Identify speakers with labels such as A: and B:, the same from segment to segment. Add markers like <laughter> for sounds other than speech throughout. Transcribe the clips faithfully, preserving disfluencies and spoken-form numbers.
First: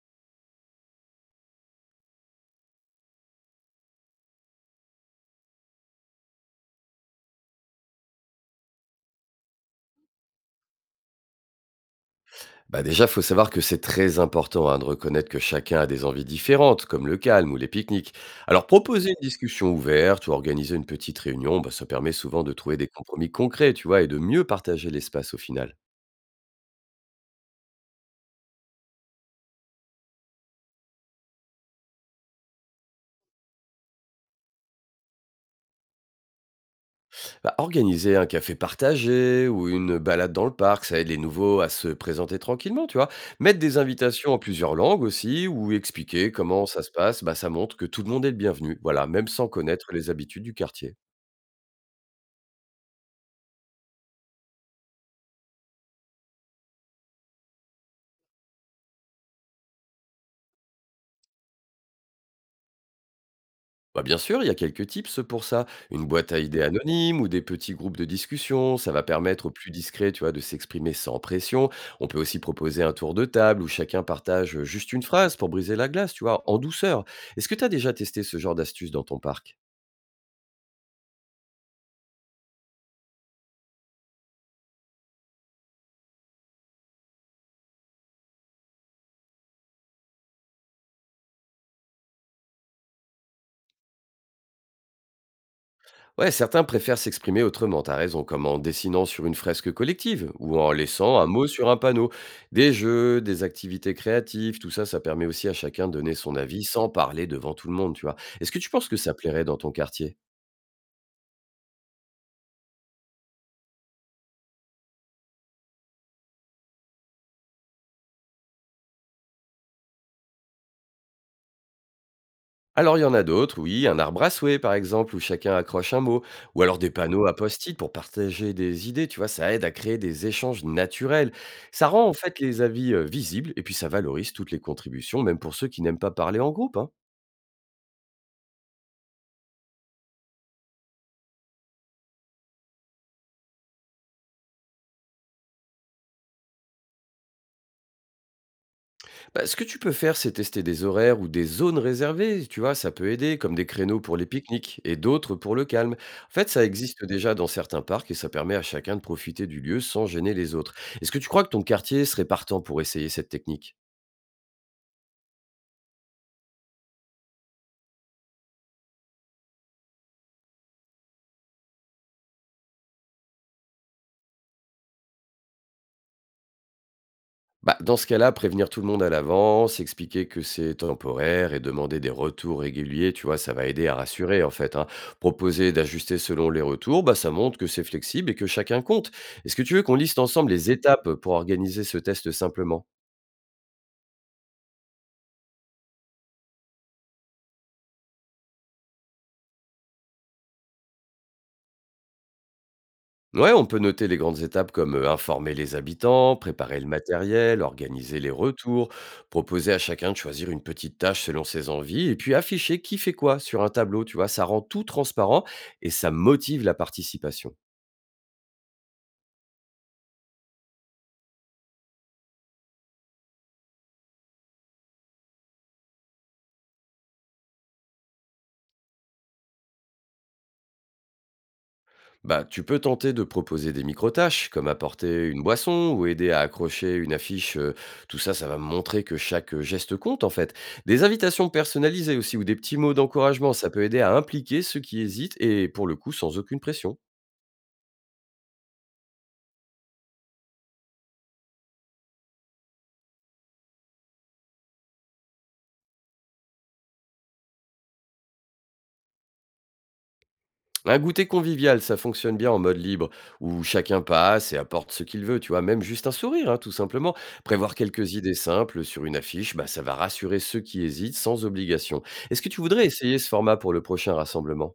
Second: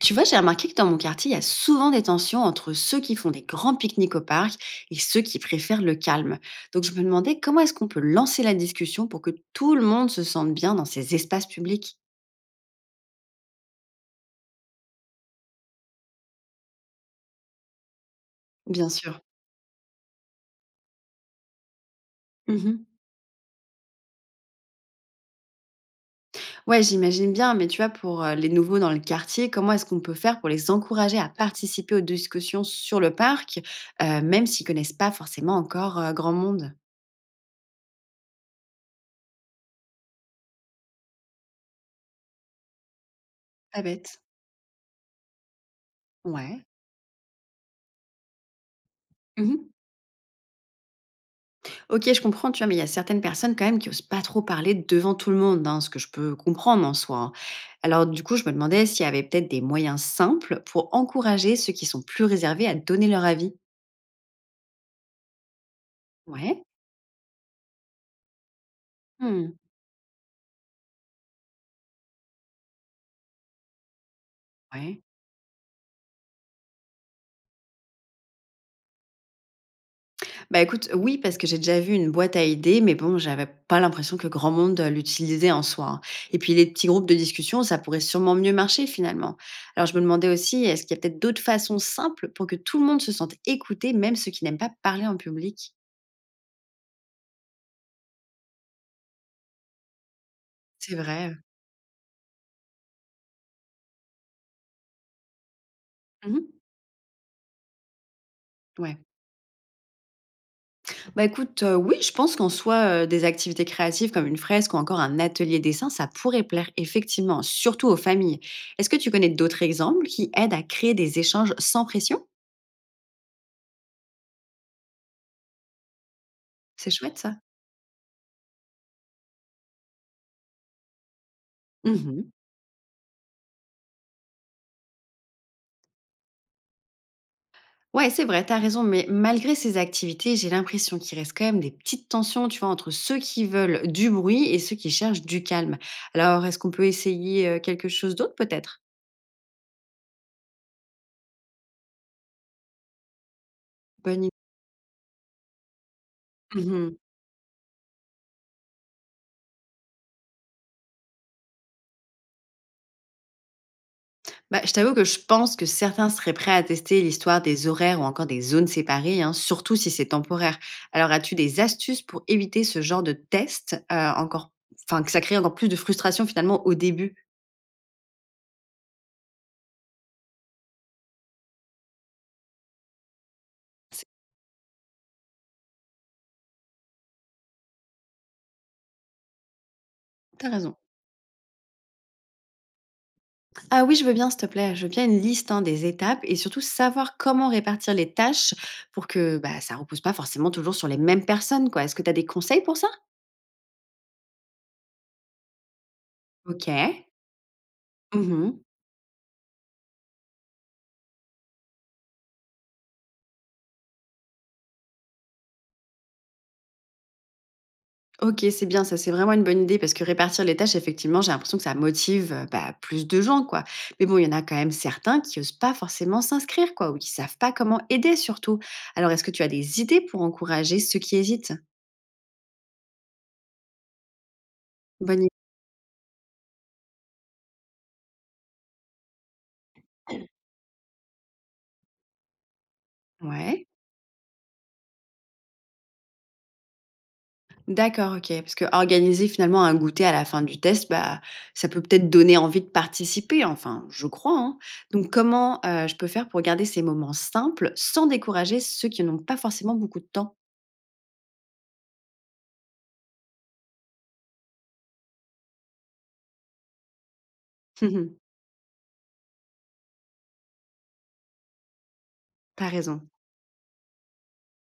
A: Tu vois, j'ai remarqué que dans mon quartier, il y a souvent des tensions entre ceux qui font des grands pique-niques au parc et ceux qui préfèrent le calme. Donc je me demandais comment est-ce qu'on peut lancer la discussion pour que tout le monde se sente bien dans ces espaces publics.
B: Bah déjà, faut savoir que c'est très important hein, de reconnaître que chacun a des envies différentes, comme le calme ou les pique-niques. Alors
A: Bien
B: proposer une
A: sûr.
B: discussion ouverte ou organiser une petite réunion, bah, ça permet souvent de trouver
A: Mhm.
B: des compromis concrets, tu vois, et de mieux partager l'espace au final.
A: Ouais, j'imagine bien, mais tu vois, pour euh, les nouveaux dans le quartier, comment est-ce qu'on peut faire pour les encourager à participer aux discussions sur le parc, euh, même s'ils connaissent pas forcément encore euh, grand monde?
B: Bah, organiser un café partagé ou une balade dans le parc, ça aide les nouveaux à se présenter tranquillement, tu vois. Mettre des
A: Pas bête.
B: invitations en plusieurs langues aussi ou expliquer
A: Ouais.
B: comment ça se passe, bah, ça montre que tout le monde est le bienvenu, voilà, même sans
A: Mhm.
B: connaître les habitudes du quartier.
A: OK, je comprends, tu vois, mais il y a certaines personnes quand même qui osent pas trop parler devant tout le monde, hein, ce que je peux comprendre en soi, hein. Alors du coup, je me demandais s'il y avait peut-être des moyens simples pour encourager ceux qui sont plus réservés à donner leur avis.
B: Bah, bien sûr, il y a quelques tips pour ça. Une boîte à idées
A: Ouais.
B: anonyme ou des petits groupes de discussion, ça va permettre aux
A: Hmm.
B: plus discrets, tu vois, de s'exprimer sans pression. On peut aussi proposer un tour de table où chacun partage juste
A: Ouais.
B: une phrase pour briser la glace, tu vois, en douceur. Est-ce que tu as déjà testé ce genre d'astuce dans ton parc?
A: Bah écoute, oui, parce que j'ai déjà vu une boîte à idées, mais bon, j'avais pas l'impression que grand monde euh, l'utilisait en soi, hein. Et puis les petits groupes de discussion, ça pourrait sûrement mieux marcher finalement. Alors je me demandais aussi, est-ce qu'il y a peut-être d'autres façons simples pour que tout le monde se sente écouté, même ceux qui n'aiment pas parler en public?
B: Ouais, certains préfèrent s'exprimer autrement, t'as raison, comme en dessinant sur une fresque collective ou en
A: C'est
B: laissant un
A: vrai.
B: mot sur un panneau. Des jeux, des activités créatives, tout ça, ça permet aussi à chacun de donner son
A: Mmh.
B: avis sans parler devant tout le monde, tu vois. Est-ce que tu penses que
A: Ouais.
B: ça plairait dans ton quartier?
A: Bah, écoute, heu, oui, je pense qu'en soi, heu, des activités créatives comme une fresque ou encore un atelier dessin, ça pourrait plaire effectivement, surtout aux familles. Est-ce que tu connais d'autres exemples qui aident à créer des échanges sans pression?
B: Alors il y en a d'autres, oui, un arbre à souhait par exemple, où chacun accroche un mot, ou alors
A: C'est
B: des
A: chouette
B: panneaux à
A: ça.
B: post-it pour partager des idées, tu vois, ça aide à créer des échanges naturels. Ça rend en
A: Mmh.
B: fait les avis euh, visibles et puis ça valorise toutes les contributions, même pour ceux qui n'aiment pas parler en groupe, hein.
A: Ouais, c'est vrai, t'as raison, mais malgré ces activités, j'ai l'impression qu'il reste quand même des petites tensions, tu vois, entre ceux qui veulent du bruit et ceux qui cherchent du calme. Alors, est-ce qu'on peut essayer, heu, quelque chose d'autre peut-être?
B: Bah, ce que tu peux faire, c'est tester des horaires ou des zones réservées, tu vois, ça peut aider, comme des créneaux pour
A: Bonne
B: les
A: idée.
B: pique-niques et d'autres pour le calme. En fait, ça existe déjà dans certains parcs et ça permet à chacun de profiter du lieu sans gêner les autres. Est-ce que tu crois que ton quartier serait partant pour essayer cette technique?
A: Bah, je t'avoue que je pense que certains seraient prêts à tester l'histoire des horaires ou encore des zones séparées, hein, surtout si c'est temporaire. Alors, as-tu des astuces pour éviter ce genre de test, euh, encore, enfin, que ça crée encore plus de frustration finalement au début?
B: Bah, dans ce cas-là, prévenir tout le monde à l'avance, expliquer que c'est temporaire et demander des retours réguliers, tu vois, ça va aider à
A: C'est-
B: rassurer en fait, hein. Proposer d'ajuster selon les retours, bah, ça montre que c'est flexible et que chacun compte. Est-ce que tu veux qu'on liste
A: T'as
B: ensemble les
A: raison.
B: étapes pour organiser ce test simplement?
A: Ah oui, je veux bien, s'il te plaît. Je veux bien une liste hein, des étapes et surtout savoir comment répartir les tâches pour que bah, ça repose pas forcément toujours sur les mêmes personnes, quoi. Est-ce que tu as des conseils pour ça?
B: Ouais, on peut noter les grandes étapes comme euh, informer les habitants,
A: Ok.
B: préparer le matériel, organiser les
A: Mhm.
B: retours, proposer à chacun de choisir une petite tâche selon ses envies et puis afficher qui fait quoi sur un tableau, tu vois, ça rend tout transparent et ça motive la participation.
A: OK, c'est bien, ça, c'est vraiment une bonne idée parce que répartir les tâches, effectivement, j'ai l'impression que ça motive, heu, bah, plus de gens, quoi. Mais bon, il y en a quand même certains qui osent pas forcément s'inscrire, quoi, ou qui savent pas comment aider surtout. Alors est-ce que tu as des idées pour encourager ceux qui hésitent?
B: Bah, tu peux tenter de proposer des micro-tâches, comme
A: Bonne idée.
B: apporter une boisson ou aider à accrocher une affiche. euh, Tout ça, ça va montrer que chaque euh, geste compte, en fait. Des invitations personnalisées aussi ou des petits mots d'encouragement,
A: Ouais.
B: ça peut aider à impliquer ceux qui hésitent et pour le coup, sans aucune pression.
A: D'accord, OK, parce que organiser finalement un goûter à la fin du test, bah, ça peut peut-être donner envie de participer, enfin, je crois, hein. Donc comment, heu, je peux faire pour garder ces moments simples sans décourager ceux qui n'ont pas forcément beaucoup de temps?
B: Un goûter convivial, ça fonctionne bien en mode libre, où chacun passe et apporte ce qu'il veut, tu vois, même juste un sourire, hein, tout simplement. Prévoir quelques
A: <laughs>
B: idées simples sur une affiche, bah, ça va rassurer ceux qui hésitent sans obligation. Est-ce que tu
A: T'as
B: voudrais
A: raison.
B: essayer ce format pour le prochain rassemblement?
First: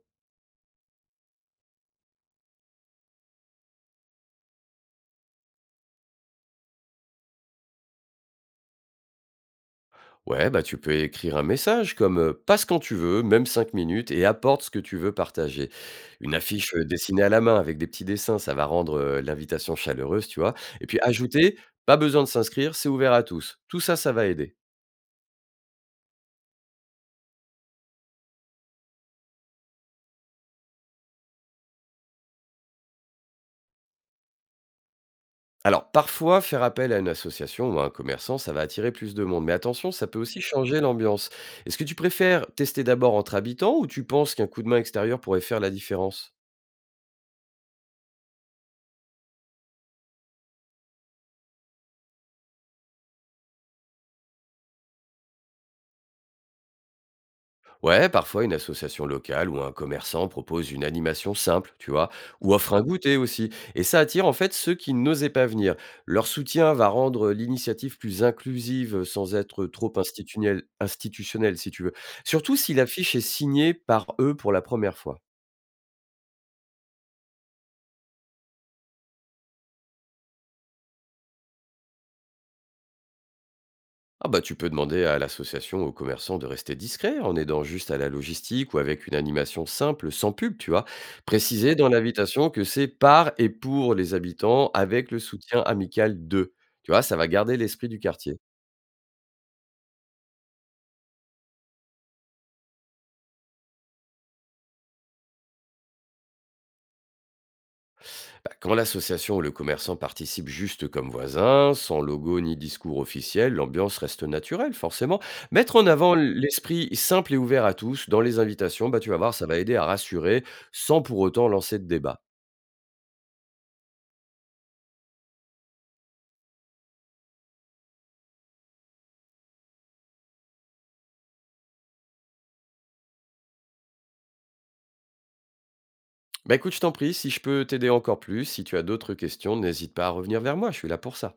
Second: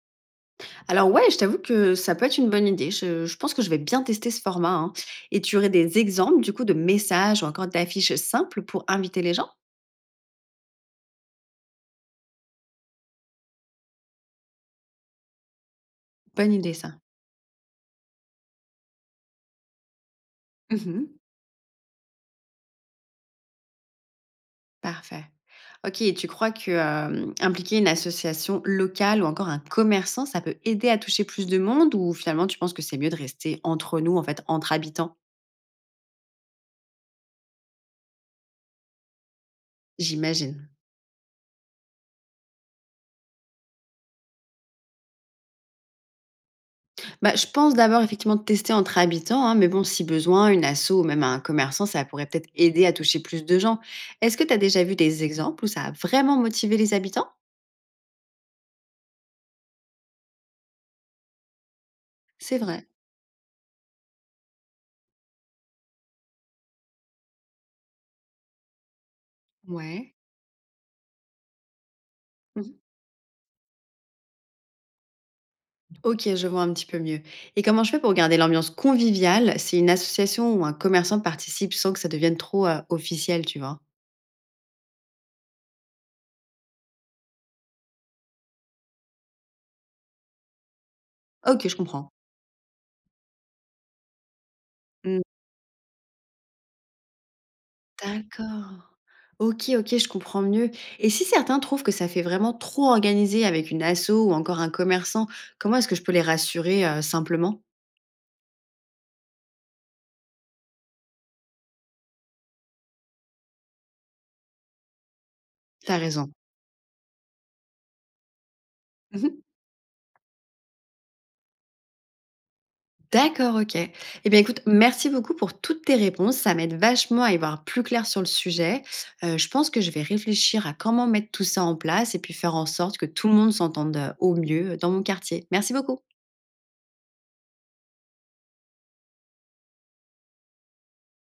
A: Alors ouais, je t'avoue que ça peut être une bonne idée. Je, je pense que je vais bien tester ce format, hein. Et tu aurais des exemples du coup de messages ou encore d'affiches simples pour inviter les gens?
B: Ouais, bah, tu peux écrire un message comme heu: «Passe quand tu veux, même cinq minutes et apporte ce que tu veux partager». Une
A: Bonne idée
B: affiche, heu,
A: ça.
B: dessinée à la main avec des petits dessins, ça va rendre, heu, l'invitation chaleureuse, tu vois? Et puis
A: Mhm.
B: ajouter: «Pas besoin de s'inscrire, c'est ouvert à tous». Tout ça, ça va aider.
A: Parfait. Ok, et tu crois que euh, impliquer une association locale ou encore un commerçant, ça peut aider à toucher plus de monde ou finalement tu penses que c'est mieux de rester entre nous, en fait, entre habitants?
B: Alors parfois, faire appel à une association ou à un commerçant, ça va attirer plus de monde. Mais attention, ça peut aussi
A: J'imagine.
B: changer l'ambiance. Est-ce que tu préfères tester d'abord entre habitants ou tu penses qu'un coup de main extérieur pourrait faire la différence?
A: Bah, je pense d'abord effectivement de tester entre habitants, hein, mais bon, si besoin, une asso ou même un commerçant, ça pourrait peut-être aider à toucher plus de gens. Est-ce que tu as déjà vu des exemples où ça a vraiment motivé les habitants?
B: Ouais, parfois une association locale ou un commerçant propose une animation simple, tu vois, ou
A: C'est
B: offre un
A: vrai.
B: goûter aussi. Et ça attire en fait ceux qui n'osaient pas venir. Leur soutien va rendre l'initiative plus inclusive euh, sans être trop
A: Ouais.
B: institutionnelle, institutionnelle si tu veux. Surtout
A: Mhm.
B: si l'affiche est signée par eux pour la première fois.
A: Ok, je vois un petit peu mieux. Et comment je fais pour garder l'ambiance conviviale si une association ou un commerçant participe sans que ça devienne trop euh, officiel, tu vois?
B: Ah bah tu peux demander à l'association, aux commerçants de rester discrets en aidant juste à la logistique ou avec une animation simple, sans pub, tu vois.
A: Ok, je
B: Préciser dans
A: comprends.
B: l'invitation que c'est par et pour les habitants avec le soutien amical d'eux. Tu vois, ça va garder l'esprit du quartier.
A: D'accord. OK, OK, je comprends mieux et si certains trouvent que ça fait vraiment trop organisé avec une asso ou encore un commerçant, comment est-ce que je peux les rassurer, heu, simplement?
B: Bah, quand l'association ou le commerçant participe juste comme voisin, sans logo ni discours officiel, l'ambiance reste naturelle, forcément. Mettre en
A: T'as
B: avant
A: raison.
B: l'esprit simple et ouvert à tous dans les invitations, bah, tu vas voir,
A: Mmh.
B: ça va aider à rassurer sans pour autant lancer de débat.
A: D'accord, OK et bien, écoute, merci beaucoup pour toutes tes réponses. Ça m'aide vachement à y voir plus clair sur le sujet. Heu, je pense que je vais réfléchir à comment mettre tout ça en place et puis faire en sorte que tout le monde s'entende, heu, au mieux dans mon quartier. Merci beaucoup.
B: Bah écoute, je t'en prie, si je peux t'aider encore plus, si tu as d'autres questions, n'hésite pas à revenir vers moi, je suis là pour ça.